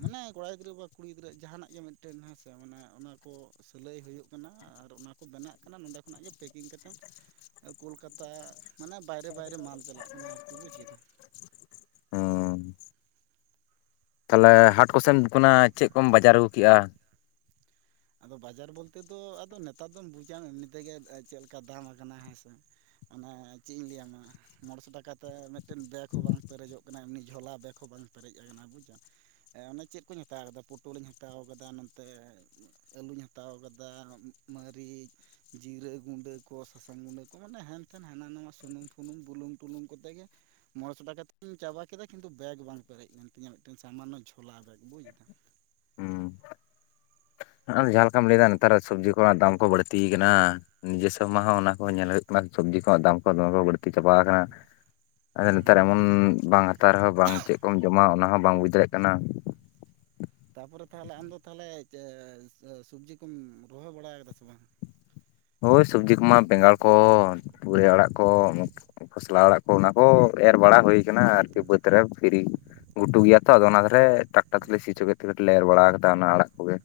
right: ᱢᱟᱱᱮ ᱠᱚᱲᱟ ᱜᱤᱫᱽᱨᱟᱹ ᱵᱟ ᱠᱩᱲᱤ ᱜᱤᱫᱽᱨᱟᱹ ᱡᱟᱦᱟᱱᱟᱜ ᱜᱮ ᱢᱤᱫᱴᱮᱱ ᱦᱮᱸᱥᱮ ᱢᱟᱱᱮ ᱚᱱᱟ ᱠᱚ ᱥᱤᱞᱟᱹᱭ ᱦᱩᱭᱩᱜ ᱠᱟᱱᱟ ᱟᱨ ᱚᱱᱟ ᱠᱚ ᱵᱮᱱᱟᱜ ᱠᱟᱱᱟ ᱱᱚᱰᱮ ᱠᱷᱚᱱᱟᱜ ᱜᱮ ᱯᱮᱠᱤᱝ ᱠᱟᱛᱮ᱾ ᱠᱳᱞᱠᱟᱛᱟ ᱢᱟᱱᱮ ᱵᱟᱭᱨᱮ ᱵᱟᱭᱨᱮ ᱢᱟᱞ ᱪᱟᱞᱟᱜ ᱠᱟᱱᱟ ᱟᱨᱠᱤ ᱵᱩᱡᱽ ᱠᱮᱫᱟ᱾
left: ᱦᱚᱸᱻ᱾ ᱛᱟᱦᱚᱞᱮ ᱦᱟᱴ ᱠᱚᱥᱮᱱ ᱠᱷᱚᱱᱟᱜ ᱪᱮᱫ ᱠᱚᱢ ᱵᱟᱡᱟᱨ ᱟᱹᱜᱩ ᱠᱮᱜᱼᱟ?
right: ᱟᱫᱚ ᱵᱟᱡᱟᱨ ᱵᱚᱞᱛᱮ ᱫᱚ ᱟᱫᱚ ᱱᱮᱛᱟᱨ ᱫᱚᱢ ᱵᱩᱡᱟ ᱮᱢᱱᱤ ᱛᱮᱜᱮ ᱪᱮᱱ ᱞᱮᱠᱟ ᱫᱟᱢ ᱠᱟᱱᱟ ᱦᱮᱸ ᱥᱮ᱾ ᱚᱱᱮ ᱪᱮᱜ ᱤᱧ ᱞᱟᱹᱭᱟᱢᱟ ᱢᱚᱬᱮ ᱥᱚ ᱴᱟᱠᱟᱛᱮ ᱢᱤᱫᱴᱮᱱ ᱵᱮᱜᱽ ᱦᱚᱸ ᱵᱟᱝ ᱯᱮᱨᱮᱡᱚᱜ ᱮᱢᱱᱤ ᱡᱷᱚᱞᱟ ᱵᱮᱜᱽ ᱦᱚᱸ ᱵᱟᱝ ᱯᱮᱨᱮᱡ ᱟᱠᱟᱱᱟ ᱵᱩᱡᱽ ᱟᱢ᱾ ᱚᱱᱮ ᱪᱮᱱ ᱠᱚᱧ ᱦᱟᱛᱟᱣ ᱠᱟᱫᱟ ᱯᱳᱚᱴᱚᱞ ᱤᱧ ᱦᱟᱛᱟᱣ ᱠᱟᱫᱟ ᱱᱚᱱᱛᱮ ᱟᱹᱞᱩᱧ ᱦᱟᱛᱟᱣ ᱠᱟᱫᱟ ᱢᱟᱹᱨᱤᱪ ᱡᱤᱨᱟᱹ ᱜᱩᱰᱟᱹ ᱠᱚ ᱥᱟᱥᱟᱝ ᱜᱩᱰᱟᱹ ᱠᱚ ᱢᱟᱱᱮ ᱦᱮᱱᱛᱮᱷᱮᱱ ᱦᱟᱱᱟ ᱱᱟᱣᱟ ᱥᱩᱱᱩᱢ ᱯᱷᱩᱱᱩᱢ ᱵᱩᱞᱩᱝ ᱴᱩᱞᱩᱝ ᱠᱚᱛᱮ ᱜᱮ ᱢᱚᱬᱮᱥᱚ ᱴᱟᱠᱟ ᱛᱤᱧ ᱪᱟᱵᱟ ᱠᱮᱫᱟ ᱠᱤᱱᱛᱩ ᱵᱮᱜᱽ ᱵᱟᱝ ᱯᱮᱨᱮᱡ ᱞᱮᱱ ᱛᱤᱧᱟ, ᱢᱤᱫᱴᱟᱝ ᱥᱟᱢᱟᱱᱱᱚ ᱡᱷᱚᱞᱟ ᱵᱮᱜᱽ ᱵᱩᱡ ᱮᱫᱟᱢ᱾ [inaudible]
left: ᱟᱨ ᱡᱟᱦᱟᱸ ᱞᱮᱠᱟᱢ ᱞᱟᱹᱭᱫᱟ ᱱᱮᱛᱟᱨᱟᱜ ᱥᱚᱵᱽᱡᱤ ᱠᱚᱨᱮᱱᱟᱜ ᱫᱟᱢ ᱠᱚ ᱵᱟᱹᱲᱛᱤ ᱠᱟᱱᱟ᱾ ᱱᱤᱡᱮᱥᱥᱚ ᱢᱟ ᱦᱚᱸ ᱚᱱᱟ ᱠᱚ ᱧᱮᱞ ᱦᱩᱭᱩᱜ ᱠᱟᱱᱟ ᱥᱚᱵᱽᱡᱤ ᱠᱚ ᱫᱟᱢ ᱠᱚ ᱫᱚᱢᱮ ᱠᱚ ᱵᱟᱹᱲ ᱛᱤ ᱪᱟᱵᱟ ᱟᱠᱟᱱᱟ ᱟᱫᱚ ᱱᱮᱛᱟᱨ ᱮᱢᱚᱱ
right: ᱦᱩᱸ
left: ᱵᱟᱝ ᱦᱟᱛᱟᱣ ᱨᱮᱦᱚᱸ ᱵᱟᱝ ᱪᱮᱫ ᱠᱚᱢ ᱡᱚᱢᱟ ᱚᱱᱟ ᱦᱚᱸ ᱵᱟᱝ ᱵᱩᱡ ᱫᱟᱲᱭᱟᱜ ᱠᱟᱱᱟ᱾
right: ᱛᱟᱯᱚᱨᱮ ᱛᱟᱦᱞᱮ ᱟᱢ ᱫᱚ ᱛᱟᱦᱞᱮ ᱪᱮ ᱥᱚᱵᱽᱡᱤ ᱠᱚᱢ ᱨᱚᱦᱚᱭ ᱵᱟᱲᱟ ᱟᱠᱟᱫᱟ ᱥᱮ ᱵᱟᱝ?
left: ᱦᱳᱭ ᱥᱚᱵᱽᱡᱤ ᱠᱚᱢᱟ ᱵᱮᱸᱜᱟᱲ ᱠᱚ ᱯᱩᱨᱟᱹᱭ ᱟᱲᱟᱜ ᱠᱚ᱾ ᱠᱷᱚᱥᱞᱟ ᱚᱲᱟᱜ ᱠᱚ ᱚᱱᱟ ᱠᱚ ᱮᱨ ᱵᱟᱲᱟ ᱦᱩᱭ ᱟᱠᱟᱱᱟ ᱟᱨᱠᱤ ᱵᱟᱹᱫᱽ ᱨᱮ ᱜᱤᱲᱤ ᱜᱷᱩᱴᱩ ᱜᱮᱭᱟ ᱛᱚ ᱟᱫᱚ ᱚᱱᱟ ᱫᱷᱟᱨᱮ ᱴᱨᱟᱠᱴᱟᱨ ᱛᱮᱞᱮ ᱥᱤ ᱦᱚᱪᱚ ᱠᱮᱜᱛᱮ ᱮᱨ ᱵᱟᱲᱟ ᱠᱟᱫᱟ ᱚᱱᱟ ᱟᱲᱟᱜ ᱠᱚᱜᱮ᱾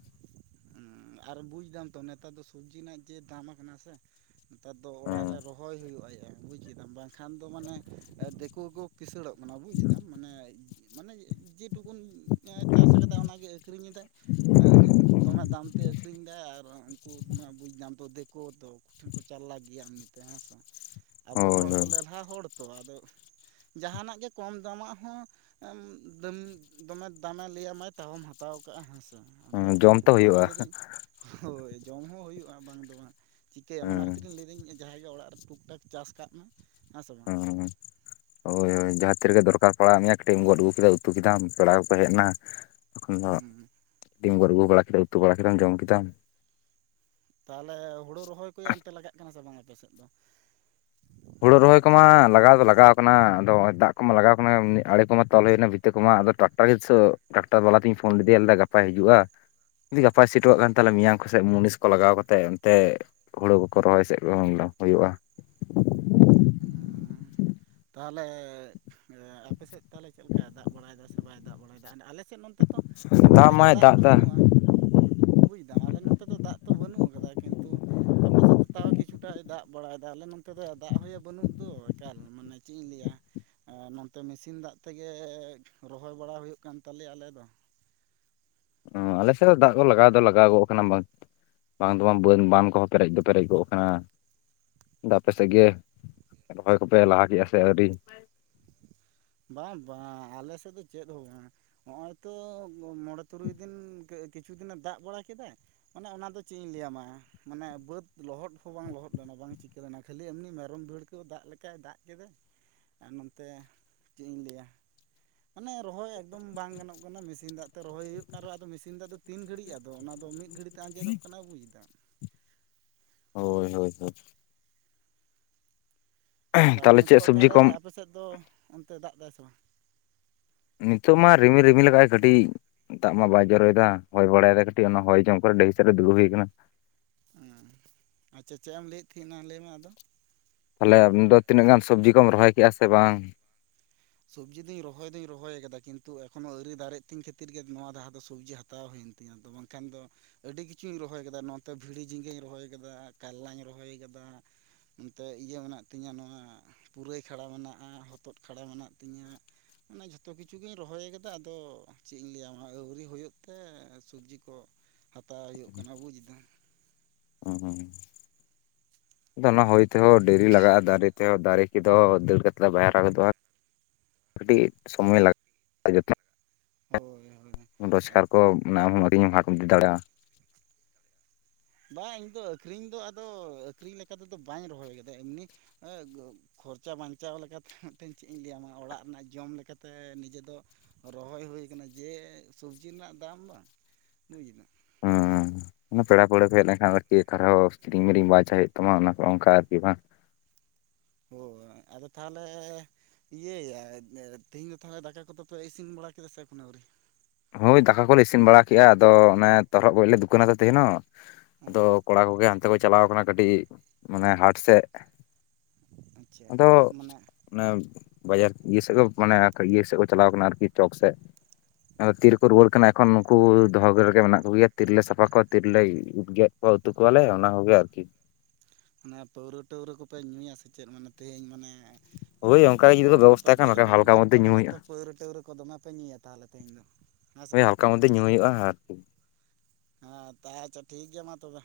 right: ᱦᱩᱸ ᱟᱨ ᱵᱩᱡᱫᱟᱢ ᱛᱚ ᱱᱮᱛᱟᱨ ᱫᱚ ᱥᱚᱵᱽᱡᱤ ᱨᱮᱱᱟᱜ ᱡᱮ ᱫᱟᱢ ᱠᱟᱱᱟ ᱥᱮ᱾ ᱱᱮᱛᱟᱨ ᱫᱚ ᱚᱲᱟᱜ
left: ᱦᱮᱸ
right: ᱨᱮ ᱨᱚᱦᱚᱭ ᱦᱩᱭᱩᱜ-ᱟ, ᱟᱭ ᱵᱩᱡ ᱠᱮᱫᱟᱢ ᱵᱟᱝᱠᱷᱟᱱ ᱫᱚ ᱢᱟᱱᱮ ᱫᱮᱠᱳ ᱠᱚ ᱠᱤᱥᱟᱹᱲᱚᱜ ᱠᱟᱱᱟ ᱵᱩᱡᱽ ᱮᱫᱟᱢ ᱢᱟᱱᱮ ᱢᱟᱱᱮ ᱡᱮ ᱴᱩᱠᱩᱱ ᱪᱟᱥ ᱟᱠᱟᱫᱟ ᱚᱱᱟᱜᱮ ᱟᱠᱷᱨᱤᱧ ᱮᱫᱟᱭ ᱢᱟᱱᱮ ᱟᱹᱰᱤ ᱫᱚᱢᱮ ᱫᱟᱢ ᱛᱮ ᱟᱹᱠᱷᱨᱤᱧ ᱫᱟ ᱟᱨ ᱩᱱᱠᱩ ᱢᱟ ᱵᱩᱡᱽ ᱫᱟᱢ ᱛᱚ ᱫᱮᱠᱩ ᱛᱚ ᱠᱩᱴᱷᱤᱱ ᱠᱚ ᱪᱟᱞᱞᱟᱠ ᱜᱮᱭᱟ ᱮᱢᱱᱤ ᱛᱮᱦᱚᱸ᱾ ᱛᱮ ᱦᱮᱸᱥᱮ, ᱟᱵᱚ ᱦᱚᱲ
left: ᱦᱳᱭ
right: ᱫᱚ ᱞᱮᱞᱦᱟ ᱦᱚᱲ ᱛᱚ ᱟᱫᱚ ᱡᱟᱦᱟᱱᱟᱜ ᱜᱮ ᱠᱚᱢ ᱫᱟᱢᱟᱜ ᱦᱚᱸ ᱫᱚᱢ ᱫᱚᱢᱮ ᱫᱟᱢᱮ ᱞᱟᱹᱭ ᱟᱢᱟᱭ ᱛᱟᱣᱚᱢ ᱦᱟᱛᱟᱣ ᱦᱟᱛᱟᱣ ᱠᱟᱜᱼᱟ ᱦᱮᱸᱥᱮ ᱟᱫᱚ
left: ᱦᱳᱭ ᱡᱚᱢ ᱛᱚ
right: ᱚᱱᱟᱛᱮᱧ
left: ᱦᱩᱭᱩᱜᱼᱟ
right: ᱞᱟᱹᱭᱫᱟᱹᱧ ᱦᱳᱭ ᱡᱚᱢ ᱦᱚᱸ ᱦᱩᱭᱩᱜᱼᱟ ᱵᱟᱝ ᱫᱚ ᱵᱟᱝ ᱪᱤᱠᱟᱹᱭᱟᱢ ᱚᱱᱟ
left: ᱦᱮᱸ
right: ᱠᱷᱟᱹᱛᱤᱨ ᱞᱟᱹᱭ ᱫᱟᱹᱧ ᱡᱟᱦᱟᱸᱭ ᱜᱮ ᱚᱲᱟᱜ ᱨᱮ ᱴᱩᱠᱼ ᱴᱟᱠ᱾ ᱪᱟᱥ ᱠᱟᱜ ᱢᱮ, ᱦᱮᱸ ᱥᱮ᱾ ᱵᱟᱝ
left: [unintelligible] ᱦᱳᱭ ᱦᱳᱭ ᱡᱟᱦᱟᱸ ᱛᱤ ᱨᱮᱜᱮ ᱫᱚᱨᱠᱟᱨ ᱯᱟᱲᱟᱣᱟᱜ ᱢᱮᱭᱟ ᱠᱟᱹᱴᱤᱡ ᱮᱢ ᱜᱚᱱ ᱟᱹᱜᱩ ᱠᱮᱫᱟ ᱩᱛᱩ ᱠᱮᱫᱟᱢ ᱯᱮᱲᱟ ᱠᱚᱠᱚ ᱦᱮᱡ ᱮᱱᱟ᱾ ᱛᱚᱠᱷᱚᱡ ᱫᱚ
right: ᱦᱩᱸ
left: ᱠᱟᱹᱴᱤᱡ ᱮᱢ ᱜᱚᱱ ᱟᱜᱩ ᱵᱟᱲᱟ ᱠᱮᱫᱟ ᱩᱛᱩ ᱵᱟᱲᱟ ᱠᱮᱫᱟ ᱡᱚᱢ ᱠᱮᱫᱟᱢ᱾
right: ᱛᱟᱦᱞᱮ ᱦᱩᱲᱩ ᱨᱚᱦᱚᱭ ᱠᱚᱭᱟ ᱚᱱᱛᱮ ᱞᱟᱜᱟᱜ ᱠᱟᱱᱟ ᱥᱮ ᱵᱟᱝ ᱟᱯᱮ ᱥᱮᱫ ᱫᱚ?
left: ᱦᱩᱲᱳ ᱨᱚᱦᱚᱭ ᱠᱚᱢᱟ ᱞᱟᱜᱟᱣ ᱫᱚ ᱞᱟᱜᱟᱣ ᱟᱠᱟᱱᱟ ᱟᱫᱚ ᱱᱚᱜ-ᱚᱭ ᱫᱟᱜ ᱠᱚᱢᱟ ᱞᱟᱜᱟᱣ ᱠᱟᱱᱟ ᱟᱲᱮ ᱠᱚᱢᱟ ᱛᱚᱞ ᱦᱩᱭᱱᱟ ᱵᱷᱤᱛᱟᱹ ᱠᱚᱢᱟ ᱟᱫᱚ ᱴᱟᱠ [unintelligible] ᱴᱟᱠᱴᱟᱨ ᱵᱟᱞᱟ ᱛᱚᱧ ᱯᱷᱳᱱ ᱞᱮᱫᱮᱭᱟ ᱞᱟᱹᱭ ᱫᱟᱭ ᱜᱟᱯᱟᱭ ᱦᱤᱡᱩᱜᱼᱟ᱾ ᱡᱩᱫᱤ ᱜᱟᱯᱟᱭ ᱥᱤ ᱴᱚ ᱠᱟᱜ ᱠᱷᱟᱱ ᱛᱟᱦᱚᱞᱮ ᱢᱮᱭᱟᱝ ᱠᱚᱥᱮᱫ ᱢᱩᱱᱤᱥ ᱠᱚ ᱞᱟᱜᱟᱣ ᱠᱟᱛᱮᱱ ᱚᱱᱛᱮ ᱦᱩᱲᱩ ᱠᱚᱠᱚ ᱨᱚᱦᱚᱭ ᱥᱮᱫ ᱦᱚᱸᱱ ᱦᱩᱭᱩᱜᱼᱟ᱾ [unintelligible]
right: ᱦᱩᱸᱻ᱾ ᱛᱟᱦᱞᱮ ᱟᱯᱮᱥᱮᱫ ᱛᱟᱦᱞᱮ ᱪᱮᱫ ᱞᱮᱠᱟᱭ ᱫᱟᱜ ᱵᱟᱲᱟᱭᱮᱫᱟ ᱥᱮ ᱵᱟᱭ ᱫᱟᱜ ᱵᱟᱲᱟᱭᱮᱫᱟ, ᱟᱞᱮ ᱥᱮᱱ ᱱᱚᱱᱛᱮ ᱛᱚ ᱮᱢᱱᱤ ᱛᱮᱜᱮ ᱫᱟᱜ ᱛᱚ ᱵᱟᱹᱱᱩᱜᱼᱟ᱾ ᱵᱩᱡᱽ ᱫᱟᱢ ᱟᱞᱮ ᱱᱚᱛᱮ ᱫᱚ ᱫᱟᱜ ᱛᱚ ᱵᱟᱹᱱᱩᱜ ᱠᱟᱫᱟ ᱠᱤᱱᱛᱩ ᱟᱯᱮ ᱥᱮᱫ ᱫᱚ ᱛᱟᱣ ᱠᱤᱪᱷᱩᱴᱟᱭ ᱫᱟᱜ ᱵᱟᱲᱟᱭᱮᱫᱟ ᱟᱞᱮ ᱱᱚᱱᱛᱮ ᱫᱚ ᱫᱟᱜ ᱦᱚᱭᱟ ᱵᱟᱹᱱᱩᱜ ᱫᱚ ᱮᱠᱟᱞ ᱢᱟᱱᱮ ᱪᱮᱜ ᱤᱧ ᱞᱟᱹᱭᱟ᱾ ᱱᱚᱱᱛᱮ ᱢᱮᱥᱤᱱ ᱫᱟᱜ ᱛᱮᱜᱮ ᱨᱚᱦᱚᱭ ᱵᱟᱲᱟ ᱦᱩᱭᱩᱜ ᱠᱟᱱ ᱛᱟᱞᱮᱭᱟ ᱟᱞᱮ ᱫᱚ᱾
left: ᱚ ᱟᱞᱮᱥᱮᱫ ᱫᱚ ᱫᱟᱜ ᱫᱚ ᱞᱟᱜᱟᱣ ᱫᱚ ᱞᱟᱜᱟᱣ ᱜᱚᱜ ᱠᱟᱱᱟ ᱵᱟᱝ ᱵᱟᱝ ᱫᱳᱣᱟᱢ ᱵᱳᱱ ᱵᱟᱱ ᱠᱚᱦᱚᱸ ᱯᱮᱨᱮᱡ ᱫᱚ ᱯᱮᱨᱮᱡ ᱠᱚᱜ ᱠᱟᱱᱟ ᱫᱟ ᱟᱯᱮ ᱥᱮᱜ ᱜᱮ ᱾ ᱨᱚᱦᱚᱭ ᱠᱚᱯᱮ ᱞᱟᱦᱟ ᱠᱮᱜᱼᱟ ᱥᱮ ᱟᱹᱣᱨᱤ?
right: ᱵᱟᱝ ᱵᱟᱝ ᱟᱞᱮ ᱥᱮᱫ ᱫᱚ ᱪᱮᱫ ᱦᱚᱸ ᱵᱟᱝ ᱾ ᱦᱚᱸᱜᱚᱭ ᱛᱚ ᱢᱚᱬᱮ ᱛᱩᱨᱩᱭ ᱫᱤᱱ ᱠᱟᱜ ᱠᱤᱪᱷᱩ ᱫᱤᱱᱮ ᱫᱟᱜ ᱵᱟᱲᱟ ᱠᱮᱫᱟ ᱚᱱᱮ ᱚᱱᱟᱫᱚ ᱪᱮᱜ ᱤᱧ ᱞᱮᱭ ᱭᱟᱢᱟ - ᱢᱟᱱᱮ ᱵᱟᱹᱫ ᱞᱚᱦᱚᱫ ᱦᱚᱸ ᱵᱟᱝ ᱞᱚᱦᱚᱫ ᱞᱮᱱᱟ ᱵᱟᱝ ᱪᱤᱠᱟᱹ ᱞᱮᱱᱟ ᱠᱷᱟᱹᱞᱤ ᱮᱢᱱᱤ ᱢᱮᱨᱚᱢ ᱵᱟᱲᱠᱟᱹ ᱫᱟᱜ ᱞᱮᱠᱟᱭ ᱫᱟᱜ ᱠᱮᱫᱟ ᱾ ᱟᱨ ᱱᱚᱱᱛᱮ ᱪᱮᱫ ᱤᱧ ᱞᱮᱭᱟ ᱢᱟᱱᱮ ᱨᱚᱦᱚᱭ ᱮᱠᱫᱚᱢ ᱵᱟᱝ ᱜᱟᱱᱚᱜ ᱠᱟᱱᱟ ᱢᱮᱥᱤᱱ ᱫᱟᱜ ᱛᱮ ᱨᱚᱦᱚᱭ ᱦᱩᱭᱩᱜ ᱠᱟᱱ ᱨᱮᱦᱚᱸ ᱟᱫᱚ ᱢᱮᱥᱤᱱ ᱫᱟᱜ ᱫᱚ ᱛᱤᱱ ᱜᱷᱟᱹᱲᱤᱡ ᱟᱫᱚ ᱚᱱᱟᱫᱚ ᱢᱤᱫ ᱜᱷᱟᱹᱲᱤᱜ ᱫᱟ ᱟᱸᱡᱮᱫᱚᱜ ᱠᱟᱱᱟ ᱧᱩᱭ ᱫᱟ
left: ᱦᱳᱭ ᱦᱳᱭ ᱦᱳ ᱾
right: ᱛᱟᱦᱞᱮ
left: ᱛᱟᱦᱚᱞᱮ ᱪᱮᱫ
right: ᱱᱤᱛᱳᱜᱼᱟ
left: ᱥᱚᱵᱽᱡᱤ
right: ᱛᱟᱦᱞᱮ
left: ᱠᱚᱢ
right: ᱟᱯᱮ ᱥᱮᱫ ᱫᱚ ᱚᱱᱛᱮ ᱫᱟᱜ ᱫᱟᱭ ᱥᱮ ᱵᱟᱝ?
left: ᱱᱤᱛᱚᱜ ᱢᱟ ᱨᱤᱢᱤᱞ ᱨᱤᱢᱤᱞ ᱠᱟᱜᱟᱭ ᱠᱟᱹᱴᱤᱜ ᱫᱟᱜ ᱢᱟ ᱵᱟᱭ ᱡᱚᱨᱚᱭᱫᱟ ᱦᱚᱭ ᱵᱟᱲᱟᱭᱮᱫᱟ ᱠᱟ ᱠᱟᱹᱴᱤᱜ ᱚᱱᱟ ᱦᱚᱭ ᱡᱚᱢ ᱠᱚᱨᱮ ᱰᱟᱹᱦᱤ ᱥᱮᱜ ᱨᱮ ᱫᱩᱲᱩᱵ ᱦᱩᱭ ᱠᱟᱱᱟ ᱾
right: ᱩᱸ ᱟᱪᱪᱷᱟ ᱪᱮᱜ ᱮᱢ ᱞᱮᱹᱭᱮᱫ ᱛᱟᱦᱤᱫ ᱞᱮᱹᱭ ᱢᱮ ᱟᱫᱚ
left: ᱛᱟᱦᱞᱮ ᱟᱢᱫᱚ ᱛᱤᱱᱟᱹᱜ ᱜᱟᱱ ᱥᱚᱵᱡᱤ ᱠᱚᱢ ᱨᱚᱦᱚᱭ ᱠᱮᱫᱟ ᱥᱮ ᱵᱟᱝ?
right: ᱥᱚᱵᱽᱡᱤ ᱫᱩᱧ ᱨᱚᱦᱚᱭ ᱫᱩᱧ ᱨᱚᱦᱚᱭ ᱠᱟᱫᱟ ᱠᱤᱱᱛᱩ ᱮᱠᱷᱚᱱᱚ ᱟᱹᱣᱨᱤ ᱫᱟᱨᱮᱜ ᱛᱤᱧ ᱠᱷᱟᱹᱛᱤᱨ ᱜᱮ ᱱᱚᱣᱟ ᱞᱟᱦᱟ ᱫᱚ ᱥᱚᱵᱽᱡᱤ ᱦᱟᱛᱟᱣ ᱦᱩᱭᱮᱱᱼᱼ ᱛᱤ ᱟᱫᱚ ᱵᱟᱝᱠᱷᱟᱱ ᱫᱚᱼᱼ ᱟᱹᱰᱤ ᱠᱤᱪᱷᱩᱧ ᱨᱚᱦᱚᱭ ᱠᱟᱫᱟ ᱱᱚᱛᱮ ᱵᱷᱤᱲᱤ ᱡᱷᱤᱸᱜᱟᱹᱧ ᱨᱚᱦᱚᱭ ᱠᱟᱫᱟ ᱠᱟᱞᱞᱟᱧ ᱨᱚᱦᱚᱭ ᱠᱟᱫᱟ᱾ ᱚᱱᱛᱮ ᱤᱭᱟᱹ ᱢᱮᱱᱟᱜ ᱛᱤᱧᱟᱹ ᱱᱚᱣᱟ ᱯᱩᱨᱟᱹᱭ ᱠᱷᱟᱰᱟ ᱢᱮᱱᱟᱜ-ᱟ ᱦᱚᱛᱚᱫ ᱠᱷᱟᱰᱟ ᱢᱮᱱᱟᱜ ᱛᱤᱧᱟᱹᱜ ᱢᱟᱱᱮ ᱡᱚᱛᱚ ᱠᱤᱪᱷᱩ ᱜᱤᱧ ᱨᱚᱦᱚᱭ ᱠᱟᱫᱟ ᱟᱫᱚ ᱪᱮᱜ ᱤᱧ ᱞᱟᱹᱭᱟ ᱢᱟ ᱟᱹᱣᱨᱤ ᱦᱩᱭᱩᱜ ᱛᱮ ᱮ ᱥᱩᱵᱽᱡᱤ ᱠᱚᱼᱼ ᱦᱟᱛᱟᱣ ᱦᱩᱭᱩᱜ ᱠᱟᱱᱟ ᱵᱩᱡᱽ ᱫᱟᱢ᱾
left: ᱚ ᱦᱩᱸ ᱟᱫᱚ ᱚᱱᱟ ᱦᱚᱭ ᱛᱮᱦᱚᱸ ᱰᱮᱨᱤ ᱞᱟᱜᱟᱜ-ᱟ ᱫᱟᱨᱮᱼᱼ ᱛᱮᱦᱚᱸ ᱫᱟᱨᱮ ᱠᱮᱫᱚ ᱫᱟᱹᱲ ᱠᱟᱛᱮᱜ ᱵᱟᱭ ᱦᱟᱨᱟ ᱜᱚᱫᱚᱜ-ᱟ ᱠᱟᱹᱴᱤᱡ ᱥᱚᱢᱚᱭ ᱞᱟᱼᱼ ᱛᱮᱡᱚ ᱛᱮ
right: ᱦᱳᱭ ᱦᱳᱭ
left: [unintelligible] ᱨᱳᱡᱽᱠᱟᱨ ᱠᱚ ᱱᱟᱢ ‌ᱟᱹᱰᱤ ᱢᱮᱢᱟ ᱦᱟ ᱫᱟᱲᱮᱜ-ᱟ᱾
right: ᱵᱟᱝ ᱤᱧ ᱫᱚ ᱟᱹᱠᱷᱨᱤᱧ ᱫᱚ ᱟᱫᱚ ᱟᱹᱠᱷᱨᱤᱧ ᱞᱮᱠᱟ ᱛᱮᱫᱚ ᱵᱟᱧ ᱨᱚᱦᱚᱭ ᱠᱟᱫᱟ ᱮᱢᱱᱤ ᱚᱸᱜ ᱜᱚᱼᱼ ᱠᱷᱚᱨᱪᱟ ᱵᱟᱧᱪᱟᱣ ᱞᱮᱠᱟ ᱛᱮ ᱛᱮᱧ ᱪᱮᱜ ᱤᱧ ᱞᱟᱹᱭᱟ ᱢᱟ ᱚᱲᱟᱜ ᱨᱮᱱᱟᱜ ᱡᱚᱢ ᱞᱮᱠᱟ ᱛᱮ ᱱᱤᱡᱮ ᱫᱚᱼᱼ ᱨᱚᱦᱚᱭ ᱦᱩᱭ ᱠᱟᱱᱟ ᱡᱮ ᱥᱚᱵᱽᱡᱤ ᱨᱮᱱᱟᱜ ᱫᱟᱢ ᱵᱟᱝ ᱵᱩᱡᱽ ᱫᱟᱢ᱾
left: ᱦᱩᱸᱻ᱾ ᱚᱱᱟ ᱯᱮᱲᱟ ᱯᱟᱹᱣᱲᱟᱹ ᱠᱚ ᱦᱮᱡ ᱞᱮᱱᱠᱷᱟᱜ ᱟᱨ ᱠᱤ ᱠᱷᱟᱨᱟᱯ‌‌ ᱚᱵᱚᱥ ᱠᱤᱨᱤᱧ ᱢᱤᱨᱤᱧ ᱵᱟᱝ ᱪᱟᱞᱟ ᱦᱩᱭᱩᱜ ᱛᱟᱢᱟ ᱚᱱᱟ ᱠᱟ ᱚᱱᱠᱟ ᱟᱨᱠᱤ ᱵᱟᱝ᱾
right: ᱦᱳᱭ ᱟᱫᱚ ᱛᱟᱦᱚᱞᱮ ᱤᱭᱟᱹ ᱭᱟ ᱮᱸᱫᱽ ᱮᱸᱫ ᱛᱤᱦᱤᱧ ᱫᱚ ᱛᱟᱦᱚᱞᱮ ᱫᱟᱠᱟ ᱠᱚᱫᱚ ᱯᱮ ᱤᱥᱤᱱ ᱵᱟᱲᱟ ᱠᱮᱫᱟ ᱥᱮ ᱮᱠᱷᱚᱱᱚ ᱟᱹᱣᱨᱤ?
left: ᱦᱳᱭ ᱫᱟᱠᱟ ᱠᱚᱞᱮ ᱤᱥᱤᱱ ᱵᱟᱲᱟ ᱠᱮᱜ-ᱟ ᱟᱫᱚ ᱚᱱᱮ ᱛᱚᱨᱦᱚᱜ ᱜᱚᱹᱭ ᱞᱮ ᱫᱩᱠᱟᱹᱱᱟ ᱛᱚ ᱛᱮᱦᱮᱱ ᱦᱚᱸ
right: ᱦᱮᱸ
left: ᱟᱫᱚᱼᱼ ᱠᱚᱲᱟ ᱠᱚᱜᱮ ᱦᱟᱱᱛᱮ ᱠᱚ ᱪᱟᱞᱟᱣ ᱠᱟᱱᱟ ᱠᱟᱹᱴᱤᱜ ᱢᱟᱱᱮ ᱦᱟᱴ ᱥᱮᱜ᱾
right: ᱟᱪᱪᱷᱟ
left: ᱟᱫᱚᱼᱼ
right: ᱢᱟᱱᱮ
left: ᱚᱱᱮ ᱵᱟᱡᱟᱨ ᱤᱭᱟᱹ ᱥᱮᱜ ᱠᱚ ᱢᱟᱱᱮ ᱠᱚ ᱤᱭᱟᱹ ᱥᱮᱜ ᱠᱚ ᱪᱟᱞᱟᱣ ᱠᱟᱱᱟ ᱟᱨ ᱠᱤ ᱪᱚᱠ ᱥᱮᱜ᱾ ᱟᱨ ᱛᱤᱨᱮ ᱠᱚ ᱨᱩᱣᱟᱹᱲ ᱠᱟᱱᱟ
right: ᱚᱱᱟ
left: ᱮᱠᱷᱚᱱᱼᱼ ᱠᱩ ᱫᱚᱦᱚ ᱜᱮ ᱨᱮᱜᱮ ᱢᱮᱱᱟᱜ ᱠᱳᱜᱮᱭᱟ ᱛᱤᱨᱮ ᱞᱮ ᱥᱟᱯᱷᱟ ᱠᱚᱣᱟ ᱛᱤ ᱨᱮᱞᱮ ᱜᱮᱼᱜᱮᱫ ᱠᱚᱣᱟ ᱩᱛᱩ ᱠᱚᱣᱟ ᱞᱮ ᱚᱱᱟ ᱠᱚᱜᱮ ᱟᱨ ᱠᱤ᱾
right: ᱢᱟᱱᱮ ᱯᱟᱹᱣᱨᱟᱹ ᱴᱟᱹᱣᱨᱟᱹ ᱠᱚᱯᱮ ᱧᱩᱭᱟ ᱥᱮ ᱪᱮᱜ ᱢᱟᱱᱮ ᱛᱮᱦᱮᱧ ᱢᱟᱱᱮ?
left: ᱦᱳᱭ
right: ᱮᱸ
left: ᱚᱱᱠᱟ ᱜᱮ ᱡᱩᱫᱤ ᱠᱚ
right: ᱛᱚᱨᱚᱦᱚᱜ ᱠᱚᱯᱮ
left: ᱵᱮᱵᱚᱥᱛᱷᱟ ᱠᱷᱟᱱ
right: ᱜᱚᱹᱭ
left: ᱵᱟᱠᱷᱟᱱ
right: ᱟᱹᱜᱩᱣ
left: ᱦᱟᱞᱠᱟ
right: ᱠᱟᱜ
left: ᱢᱚᱫᱽᱫᱷᱮ
right: ᱠᱚᱣᱟ
left: ᱧᱩ
right: ᱢᱟᱱᱮ
left: ᱦᱩᱭᱩᱜᱼᱟ
right: ᱛᱚ ᱯᱟᱹᱣᱨᱟᱹ ᱴᱟᱹᱣᱨᱟᱹ ᱠᱚ ᱫᱚᱢᱮ ᱯᱮ ᱧᱩᱭᱟ ᱛᱟᱦᱚᱞᱮ ᱛᱮᱦᱮᱧ ᱫᱚ᱾ ᱦᱮᱸ ᱥᱮ
left: ᱦᱳᱭ
right: ᱵᱟᱝ
left: ᱦᱟᱞᱠᱟ ᱢᱚᱫᱽᱫᱷᱮ ᱧᱩ ᱦᱩᱭᱩᱜ-ᱟ ᱟᱨ ᱠᱤ᱾
right: ᱦᱮᱸ ‌ᱛᱟ ᱟᱪᱪᱷᱟ ᱴᱷᱤᱠ ᱜᱮᱭᱟ ᱢᱟ ᱛᱚᱵᱮ᱾